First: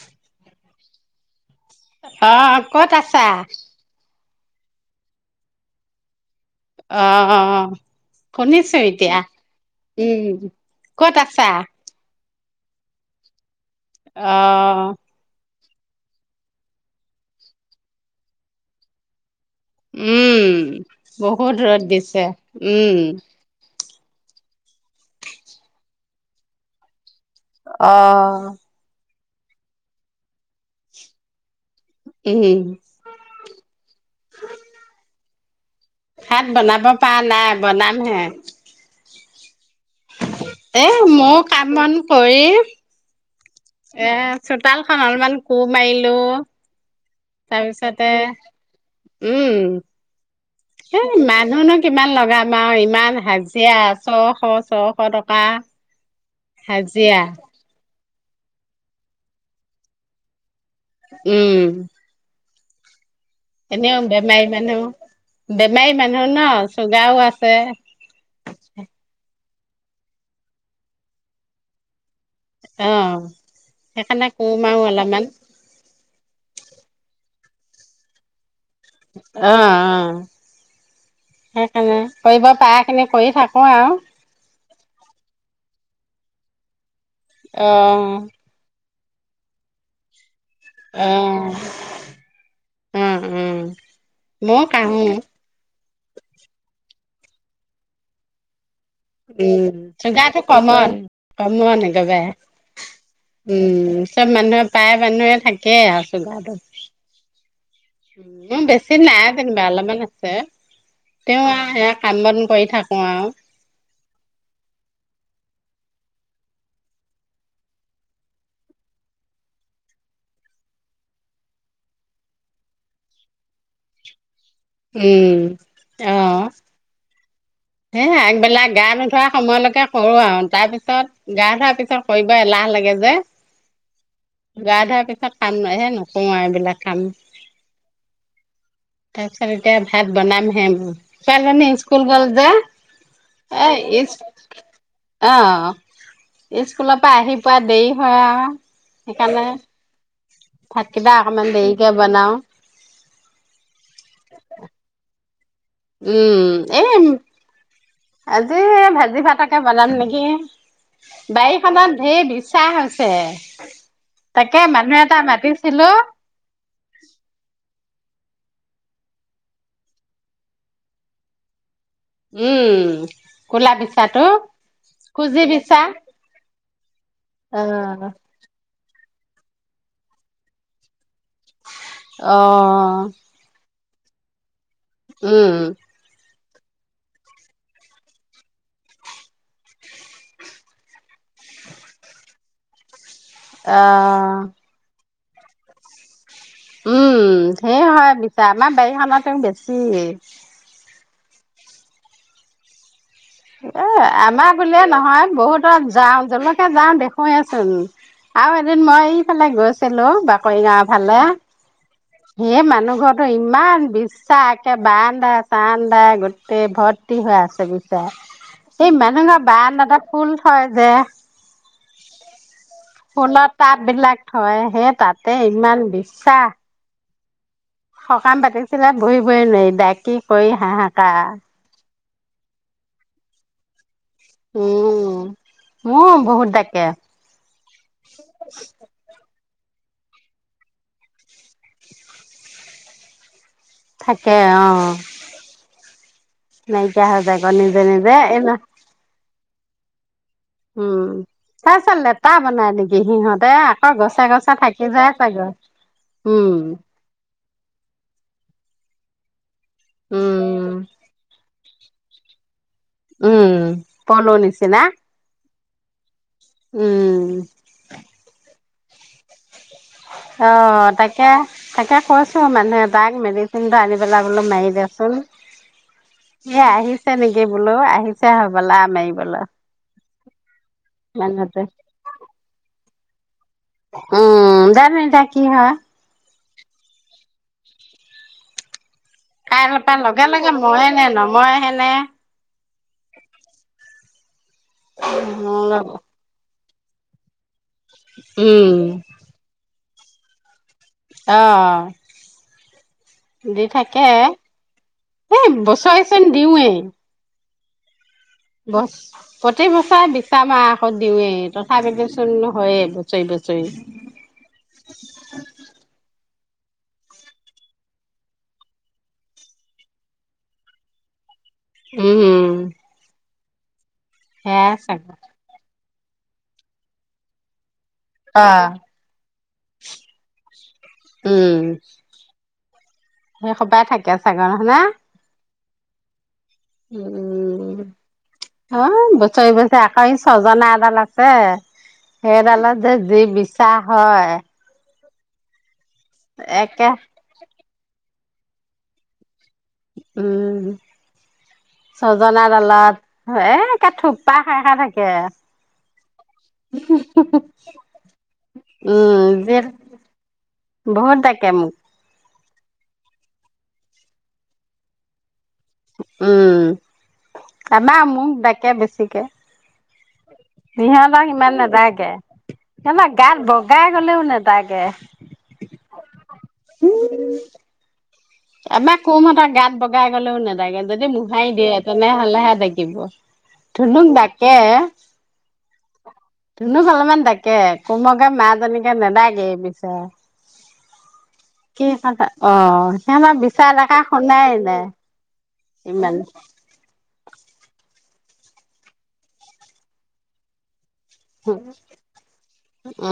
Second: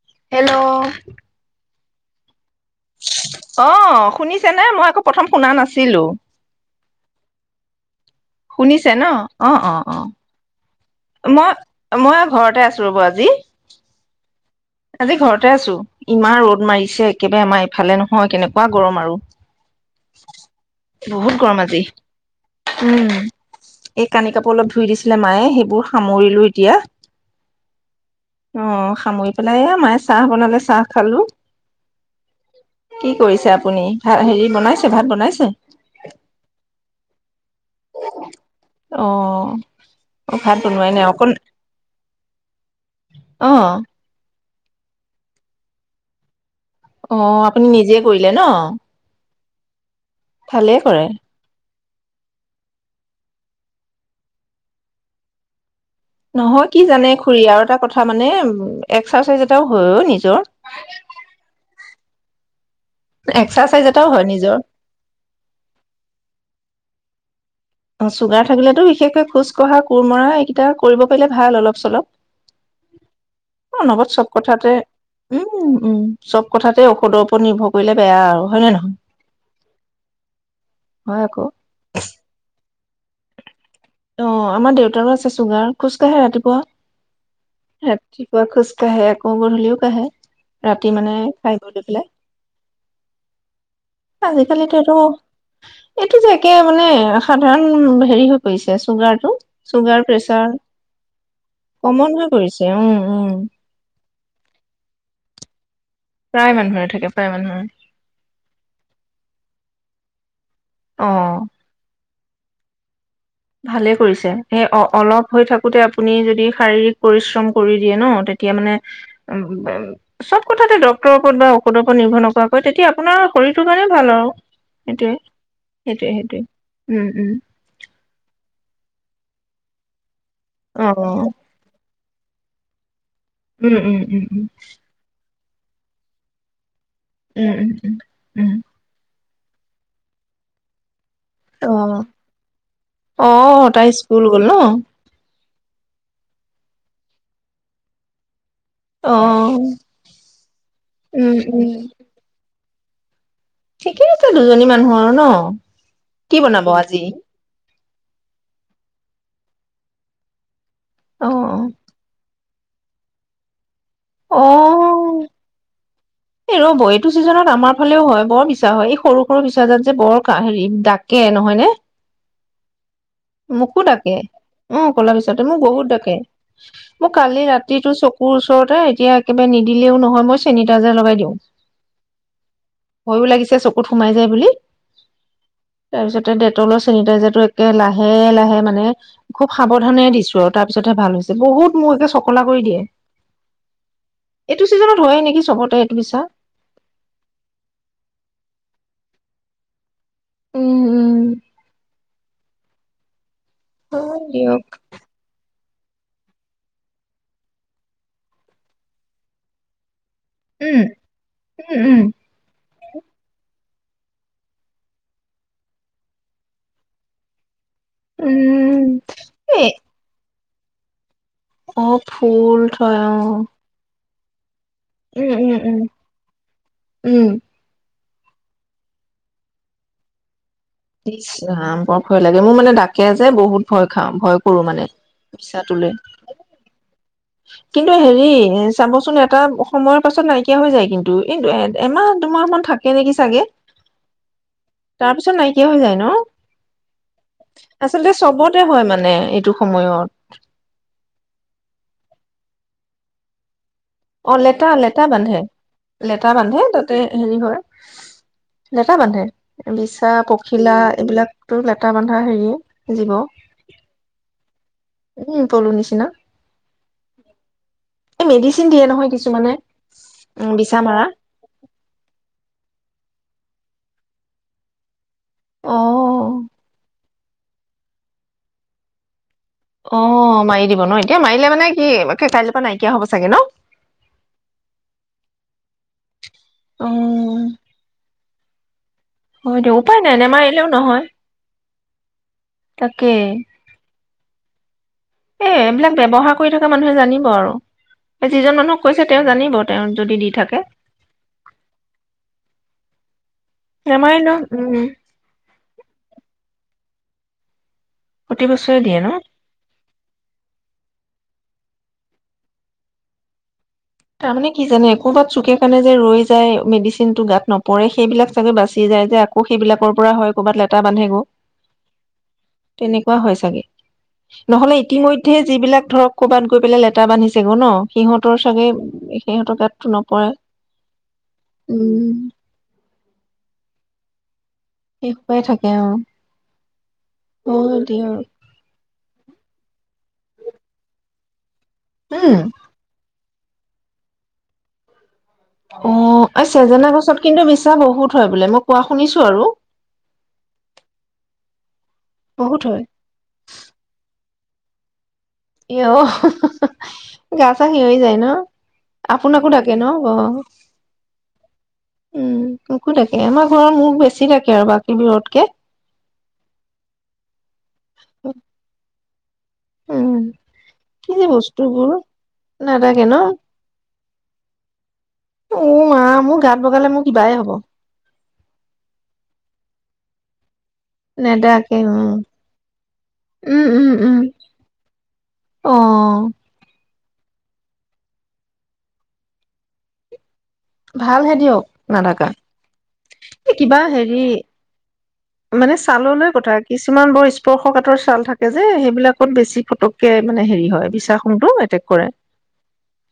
Hello অ' ক'ত আছা? অ শুনিছে নে মই আকৌ প্ৰথম শুনা নাছিলোঁ। অহহ্। শুনিছে ন অ' অ' অ' উম ক'ত আছা মই মই আ ঘৰতে আছোঁ ৰ'ব আজি। অ তাতে আছোঁ ইমান ৰ'দ মাৰিছে একেবাৰে আমাৰ ইফালে নহয় কেনেকুৱা গৰম আৰু। উম গৰম বহুত আজি ৰ'দ দিছে উম। এই কানি কাপোৰ অলপ ধুই দিছিলে মায়ে সেইবোৰ সামৰিলোঁ এতিয়া। অ সাময়িক পেলাই এ মায় চাহ বনালে চাহ খালোঁ। উম কি কৰিছে আপুনি ভা হেৰি বনাইছে ভাত বনাইছে? ভাত বনাব পা নাই বনামহে। অ অ ভাত এ, বনোৱাই নাই অকণ মোও কাম কৰি অ এ চোতাল খন অলমান কো মাৰিলোঁ। অ' আপুনি নিজে কৰিলে ন? উম- ভালে কৰে সেই মানুহনক কিমান লগাম আৰু ইমান হাজিৰা ছশ ছশ টকা'- নহয় কি জানে হাজিৰা খুৰী আৰু এটা কথা। কথা মানে এক্সচাইজ এটাও হয়ও নিজৰ। উম। এক্সাৰচাইজ এনেও এটাও হয় বেমাৰী নিজৰ মানুহ বেমাৰী মানুহ ন। গাঁও আছে। অ চুগাৰ থাকিলেতো বিশেষকৈ খোজ। খোজ কঢ়া, কোৰমৰা এইকেইটা কৰিব পাৰে ভাল অলপ চলপ। অ অনবৰত সেইকাৰণে সব কোম কথাতে আৰু অলপমান উম উম। চব কথাতে ঔষধৰ ওপৰত নিৰ্ভৰ কৰিলে বেয়া আৰু হয় নে নহয়। অ অ হয় আকৌ সেইকাৰণে কৰিব পাৰে। সেইখিনি কৰি থাকোঁ আৰু। ৰু আছে চুগাৰ খোজ কাঢ়ে ৰাতিপুৱা। অ ৰাতিপুৱা খোজ। কাঢ়ে আকৌ গধূলিয়ো কাঢ়ে। ৰাতি অ মানে খাই বৈ লৈ পেলাই অ উম ময়ো আজিকালিটো এইটো। কাহো এইটো যে একে মানে সাধাৰণ। হেৰি হৈ পৰিছে। চুগাৰটো উম চুগাৰ চুগাৰটো প্ৰেচাৰ কমন কমন হৈ পৰিছে উম উম একেবাৰে উম চব মানুহে প্ৰায়ে মানুহে থাকে। প্ৰায় মানুহৰে থাকে প্ৰায় মানুহৰে। উম বেছি নাই যেনিবা অলপমান আছে। অ তেওঁ আহ এক। কাম বন কৰি থাকোঁ আৰু। ভালে কৰিছে সেই অলপ হৈ থাকোতে আপুনি যদি শাৰীৰিক পৰিশ্ৰম কৰি দিয়ে ন তেতিয়া মানে উ চব কথাতে ডক্তৰৰ ওপৰত বা ঔষধৰ ওপৰত নিৰ্ভৰ নকৰাকৈ তেতিয়া আপোনাৰ শৰীৰটো কাৰণে ভাল আৰু। উম সেইটোয়ে-সেইটোয়ে-সেইটোয়ে উম-উম। সেই আগবেলা গা নোধোৱা সময়লৈকে কৰো আৰু। তাৰ অ পিছত গা ধোৱাৰ পিছত। কৰিব এলাহ লাগে যে। উম উম উম উম। গা [unintelligible] আৰু এইবিলাক। কাম উম উম উম উম। তাৰপিছত এতিয়া ভাত বনাম হে ম। ছোৱালীজনী অ ইস্কুল গল যে অ এ তাই স্কুল গ'ল ন ইস্কুল অ। অ স্কুলৰ পৰা আহি পোৱা দেৰি হয় আৰু। অ সেইকাৰণে ভাতকেইটা উম অকমান দেৰিকে বনাওঁ। ঠিকেই আছে দুজনী মানুহ আৰু ন? কি উম, বনাব এই আজি আজি ভাজি ভাতকে বনাম নেকি? অ অ বাৰীখনত ধেৰ বি চাহ আছে। অ', এ ৰ'ব এইটো চিজনত আমাৰ ফালেও হয়, বৰ বিচ- [unintelligible] হয়, এই সৰু, সৰু বিছাডালে যে, বৰ হেৰি ডাকে নহয় নে? উম কলা মোকো ডাকে বিচাটো অ', ক'লা কুজি বিছাতো মোক বিচা বহুত ডাকে। মোৰ কালি ৰাতিটো আহ চকুৰ ওচৰতে এতিয়া কিবা নিদিলেও নহয়, মই চেনিটাইজাৰ লগাই দিওঁ। অহ। কোত সোমাই যায় বুলি। উম। তাৰপিছতে ডেটলৰ চেনিটাইজাৰটো একে লা লাহে, লাহে মানে খুব সাৱধানে দিছোঁ আৰু তাৰ পিছতহে ভাল হৈছে, বহুত মোক একে চকলা কৰি দিয়ে। অ'। হয়েই নেকি চবতে এইটো বিছা। উম ধেৰ হয় বিছা, আমাৰ বাৰীখনতটো বেছি। উম। উম। এ হয় আমাৰ দিয়ক বুলিয়ে নহয়, বহুত তাত যাওঁ যৰলৈকে যাওঁ দেখোৱেচোন, আৰু এদিন মই এইফালে গৈছিলো বাকৰি উম গাওঁৰ ফালে উম ধেৰ মানুহ যোৱা কালি ইমান বিছা একে বাৰান্দাই চাৰান্দাই গোটেই ভৰ্তি হৈ আছে গৈ উম এই উম মানুহ ঘৰ এ বাৰাণ্ডাতে ফুল হয়, দিয়া। অ' ফুল্ড ফুল পাতবিলাক হয়। হে উম, তাতে উম, ইমান উম, বিছা। উম। সকাম পাতিছিলে বহিবই নোৱাৰি, ডাকি কৰি [unintelligible] হাহাকাৰ ভয় লাগে, মোৰ মানে ডাকে যে বহুত ভয় খাওঁ, ভয় কৰো মানে। উম, মিছাটোলে। ম বহুত ডাকে। কিন্তু হেৰি চাবচোন এটা সময়ৰ পাছত নাইকিয়া হৈ যায় কিন্তু এই এ এমাহ দুমাহ মান থাকে নেকি চাগে? থাকে অ তাৰ পিছত নাইকিয়া হৈ যায় ন, নাইকিয়া হৈ যায় আকৌ নিজে আচলতে নিজে এই চবতে হয় মানে এইটো সময়ত। উম, তাৰ পিছত লেতা বনাই নেকি সিহঁতে। [unintelligible] অ' গছে থাকি লেটা-লেটা যায় বান্ধে চাগৈ লেটা উম বান্ধে তাতে হেৰি হয়। লেটা বান্ধে। বিছা, উম পখিলা এইবিলাকটো [unintelligible] বান্ধা হেৰিও। উম, [unintelligible] নিচিনা। উম, পলু নিচিনা। উম। চিন দিয়ে নহয় কিছুমানে। উম, বিছা অ' মাৰা। তাকে-তাকে কৈছোঁ মানুহে তাক মেডিচিনটো আনি পেলাই বোলো মাৰি দেচোন। অ', সেয়া আ [unintelligible] নেকি বোলো আহিছে হ'বালা মাৰিবলৈ। অ' মাৰি দিব ন এতিয়া মাৰিলে মানুহটো মানে কি কাইলৈৰ পৰা নাই কিয় হ'ব চাগে ন? উম জানো এতিয়া কি হয়। উম। হয় দে কাইলৈৰ পৰা উপায় নাই লগে লগে নমাৰিলেও মৰে নহয়, নে নমৰে হেনে তাকেই। উম, নাজানোঁ। ব্যৱহাৰ কৰি এ মানুহে জানিব আৰু যিজন উম মানুহক কৈছে, তেওঁ জানিব। তেওঁ যদি দি থাকে। অ, দি থাকে, নেমাৰিলেও উম। এই বছৰেচন দিওঁৱেই। প্ৰতি বছৰে বছ দিয়ে ন? প্ৰতি বছৰে বিচা মাৰা ঔষধ দিওঁৱে। তথাপিটোচোন হয়ে বছৰি-বছৰি। তাৰমানে কি জানে ক'ৰবাত চুকে কাণে [unintelligible] মেডিচিনটো গাত নপৰে সেইবিলাক চাগে বাচি যায় যে আকৌ সেইবিলাকৰ পৰা হয় কৰ'ৰবাত লেটা বান্ধে গৈ। উম তেনেকুৱা হয় চাগে। [inaudible] সেয়াই নহলে চাগে ইতিমধ্যে যিবিলাক ধৰক ক'ৰবাত গৈ পেলাই লেটা বান্ধিছে গৈ ন। সিহঁতৰ অ চাগে সিহঁতৰ তাত টো নপৰে উম উম সেই সপাই থাকে ছাগৰ হ ন তেওঁ উম অ বছৰি বছৰি চজিনা এডাল আছে। উম হেইদাল যে যি বি চা হয়। অ এই, চজিনা একে গছত কিন্তু বিছা বহুত। হয় বোলে, মই কোৱা শুনিছো আৰু। উম চজিনা বহুত হয়। ডালত একে থোপপা খাই খাই থাকে। এ অ গা চা সিৰি যায় ন উম আপোনাকো যি দাকে ন ব বহুত ডাকে মোক উম মোকো দাকে আমাৰ ঘৰৰ মোক বেছি দাকে আৰু বাকী বোৰতকে উম আমাৰ মোক দাকে বেছিকে উম কি যে সিহঁতক ইমান বস্তুবোৰ নেজয়গে, নাডাকে সিহঁতৰ ন? গাত বগাই। গ'লেও নাদাকে উ মা মোৰ। গাত বগালে মোৰ কিবাই হ'ব আমাৰ কুমতৰ গাত বগাই গলেও নেদাগে যদি মোহাৰি নেদাকে দিয়ে উম তেনেহলেহে দাকিব, উম উম ধুনুক উম। দাকে অ ধুনুক অলপ। কিমান দাকে কোমকে মাজনীকে নেদাকে এই বিছাঁ ভালহে দিয়ক নদাকা অ সিহঁতৰ এ বিচাৰ কিবা ডেকা হেৰি শুনাই নাই মানে ইমান চাললৈ কথা কিছুমান বৰ স্পৰ্শকাতৰ চাল থাকে যে সেইবিলাকত বেছি ফটককে মানে হেৰি হয় বি উ উ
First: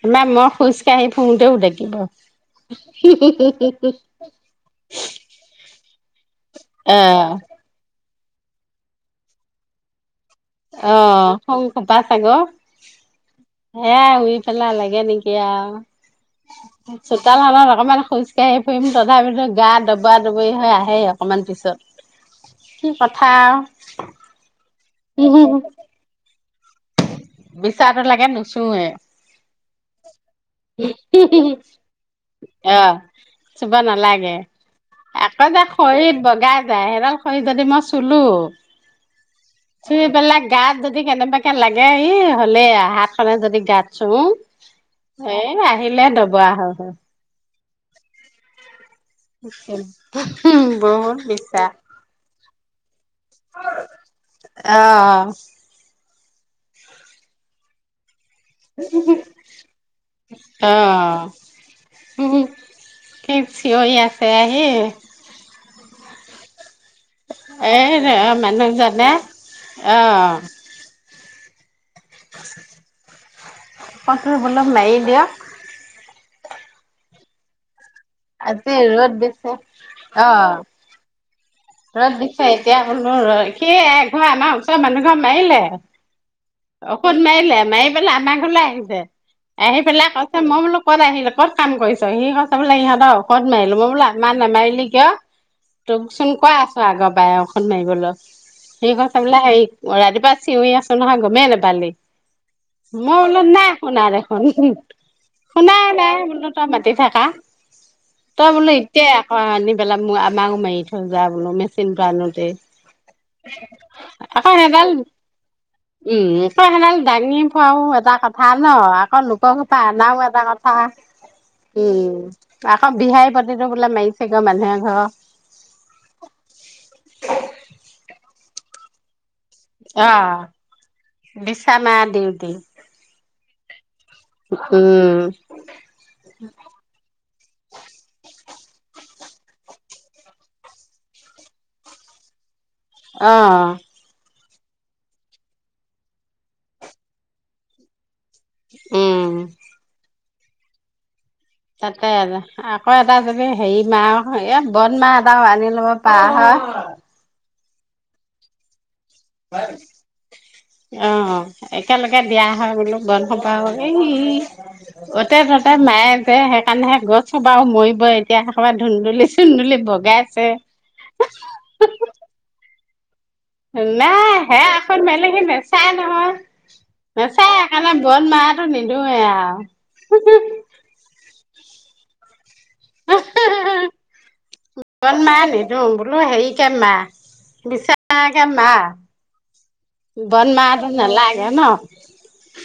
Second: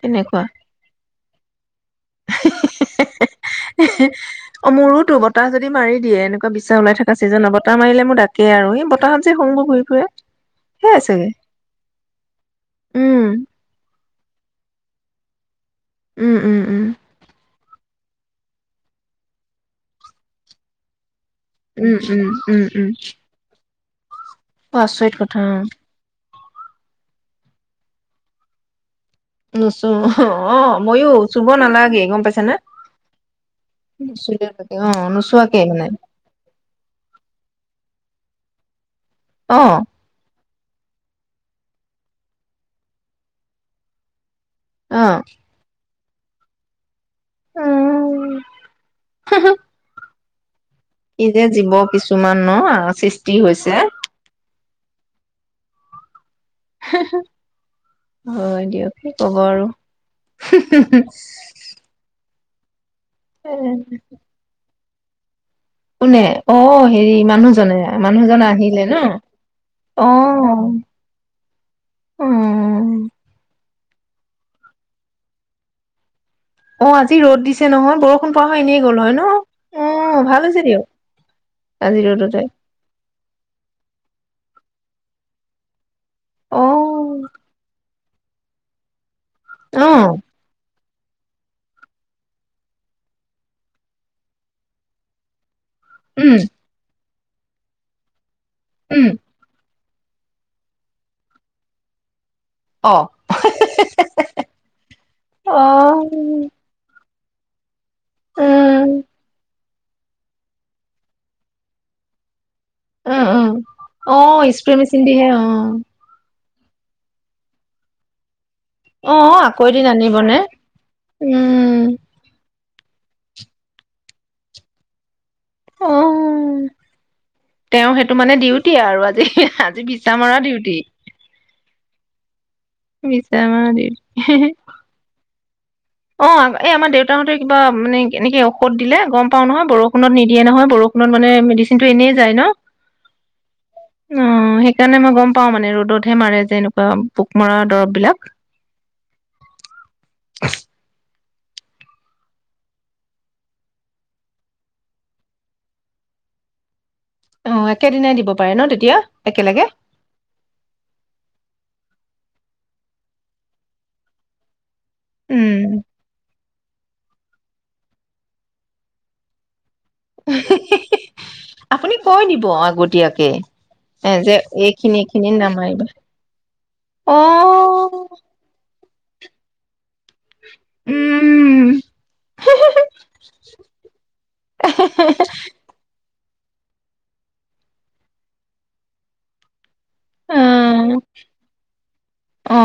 তেনেকুৱা মই খোজ কাঢ়ি ফু অ মোৰোতো বতাহ যদি মাৰি দিয়ে এনো বিচা ওলাই থকা চিজন অ‌, বতাহ মাৰিলে মোৰ দা এই আৰু এই বতাহত যে খু্ংবোৰ ঘূৰি ফুৰে অ সেয়াই চাগে খু্ং সোপাই চাগৈ, উম সেয়াই। শুই পেলাই লাগে নেকি উম উম উম আৰু। চোতাল হা লা লা অকমান খোজকাঢ়ি ফুইম তথাপিতো গা দবআ দবই হৈ আহেই। অমান পিছত উম উম উম কি কথা আ বআচৰিত কথা অ' বিচাটো লাগে নুচুৱে, নুচো, অঃ অ মইয়ো চুব নালাগেই গম পাইছে নে, অ চুব নচো, নালাগে অ আকৌ নোচোৱাকে যে মানে শুলো অ চুই পেলাগ গাত যদি কেনেবাকে লাগে ই হ'লেআ হাত খনে যদি গাত চু অ হে না হিলে দবআ হৈ হৈ উম, [unintelligible] [unintelligible] কিযে বিশ্বাস জীৱ কিছুমান ন আউ সিচ তি হৈছে? অ', অ'। হয়, দিয়ক কি ক'ব আৰু কিত এ চিঞই আছে আহি কোনে? অ'। হেৰি মানুহজনে এই মানুহজনে আহিলে ন? অ'। অ [unintelligible] দিয়ক অ', আজি ৰ'দ দিছে নহয় বৰষুণ পআ হয়, আজি এনেই গ'ল ৰ'দ হয়, ন? দিছে অ', ভাল হৈছে দিয়ক। আজি ৰ'দ ৰ'দতে দিছে এতিয়া বোলো সেয়াই এঘৰ আমাৰ ওচ মানুহঘৰ মাইলে অ অশুভ মাইলে মাইল [unintelligible] আামা ঘৰলে আহিছে আহি অ পেলাই কৈছে মই বোলো। ক'ত আহিলো, ক'ত কাম কৰিছ, সি কৈছে বোলে ইহঁতৰ অসধ মাৰিলো, মই বোলো আমা নামাইলি কিয়? তোক চোন উম আগ পায়ে অষদ মাইবলৈ [unintelligible] উম অ' ৰাতিপুৱা চিঞৰি আছোঁ নহয়, গমেই নেপালি? অ মই বোলোঁ নাই শুনা দেখোন অ শুনাই নাই বোলোঁ তই মাতি থাকা। তই বোলোঁ উম এতিয়াই আকৌ আনি পেলাই মই আমাও মাৰিথয়। যাৰ বোলোঁ মেচিনটো আনোতেই। অহ' অহ' আকৌ অ' স্প্ৰেয়াৰ মেচিন দিহে অ' [unintelligible] হেদাল দাঙি ফুৱাও এটা ক ভাল ন অ আকৌ লোকৰ ঘৰৰ পৰা এদিন অনাও আনিবনে এটা কথা। উম আকৌ বিহাৰী পতিটো বোলে মাৰিছেগৈ মানুহ এঘৰক। অ', তেওঁ সেইটো মানে ডিউটি আৰু আজি। আজি বিছা মৰা ডিউটি মাৰা দিউটি। বিচা মাৰা ডিউটি উম, অ' এই আমাৰ দেউতাহঁতে কিবা মানে এনেকে ঔষধ দিলে গম পাও নহয় বৰষুণত নিদিয়ে নহয় বৰষুণত মানে মেডিচিন টো এনেই যায় ন? অ' অ, সেইকাৰণে মই গম পাওঁ মানে ৰ'দতহে মাৰে যে এনেকুৱা পোক মৰা দৰৱ বিলাক। উম! [inaudible] তাতে, আকৌ এটা যদি হেৰি মাহ এ বদ মাহ এটাও আনি লব পাৰা হয়! অ একেদিনাই দিব পাৰে ন তেতিয়া? একেলগে অ একেলগে। দিয়া হয় বোলো [unintelligible] সুপাও [unintelligible] অতে উম ততে মায়ে যে হে [unintelligible] গছ সোপাও মৰিব এতিয়া [unintelligible] ধুন্দুলি চুন্দুলি ভগাই আছে! [unintelligible] এতিয়াকে। নাই হে [unintelligible] মেলি সি নামাৰিবা নেচাই নহয়, অ নেচাই সেইকাৰণে বন মাহটো নি- [inaudible] উম! [unintelligible] [inaudible] বনমাহটো উম! নালাগে ন অ,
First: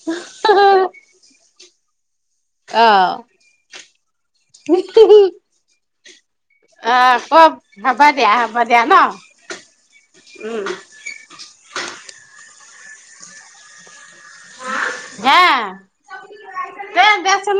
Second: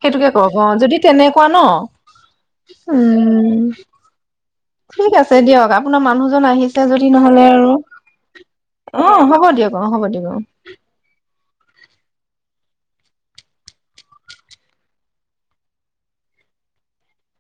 সেইটোকে কক অ যদি তেনেকুৱা ন? অ। উম ঠিক আছে দিয়ক, আপ কোনো মানুহ মানু্হজন আহিছে অ যদি নহলে কব আৰু হ'ব দিয়া হ'ব দিয়া ন অ হ'ব দিয়ক অ হ'ব দিয়ক অ' [unintelligible] হে তে দেচোন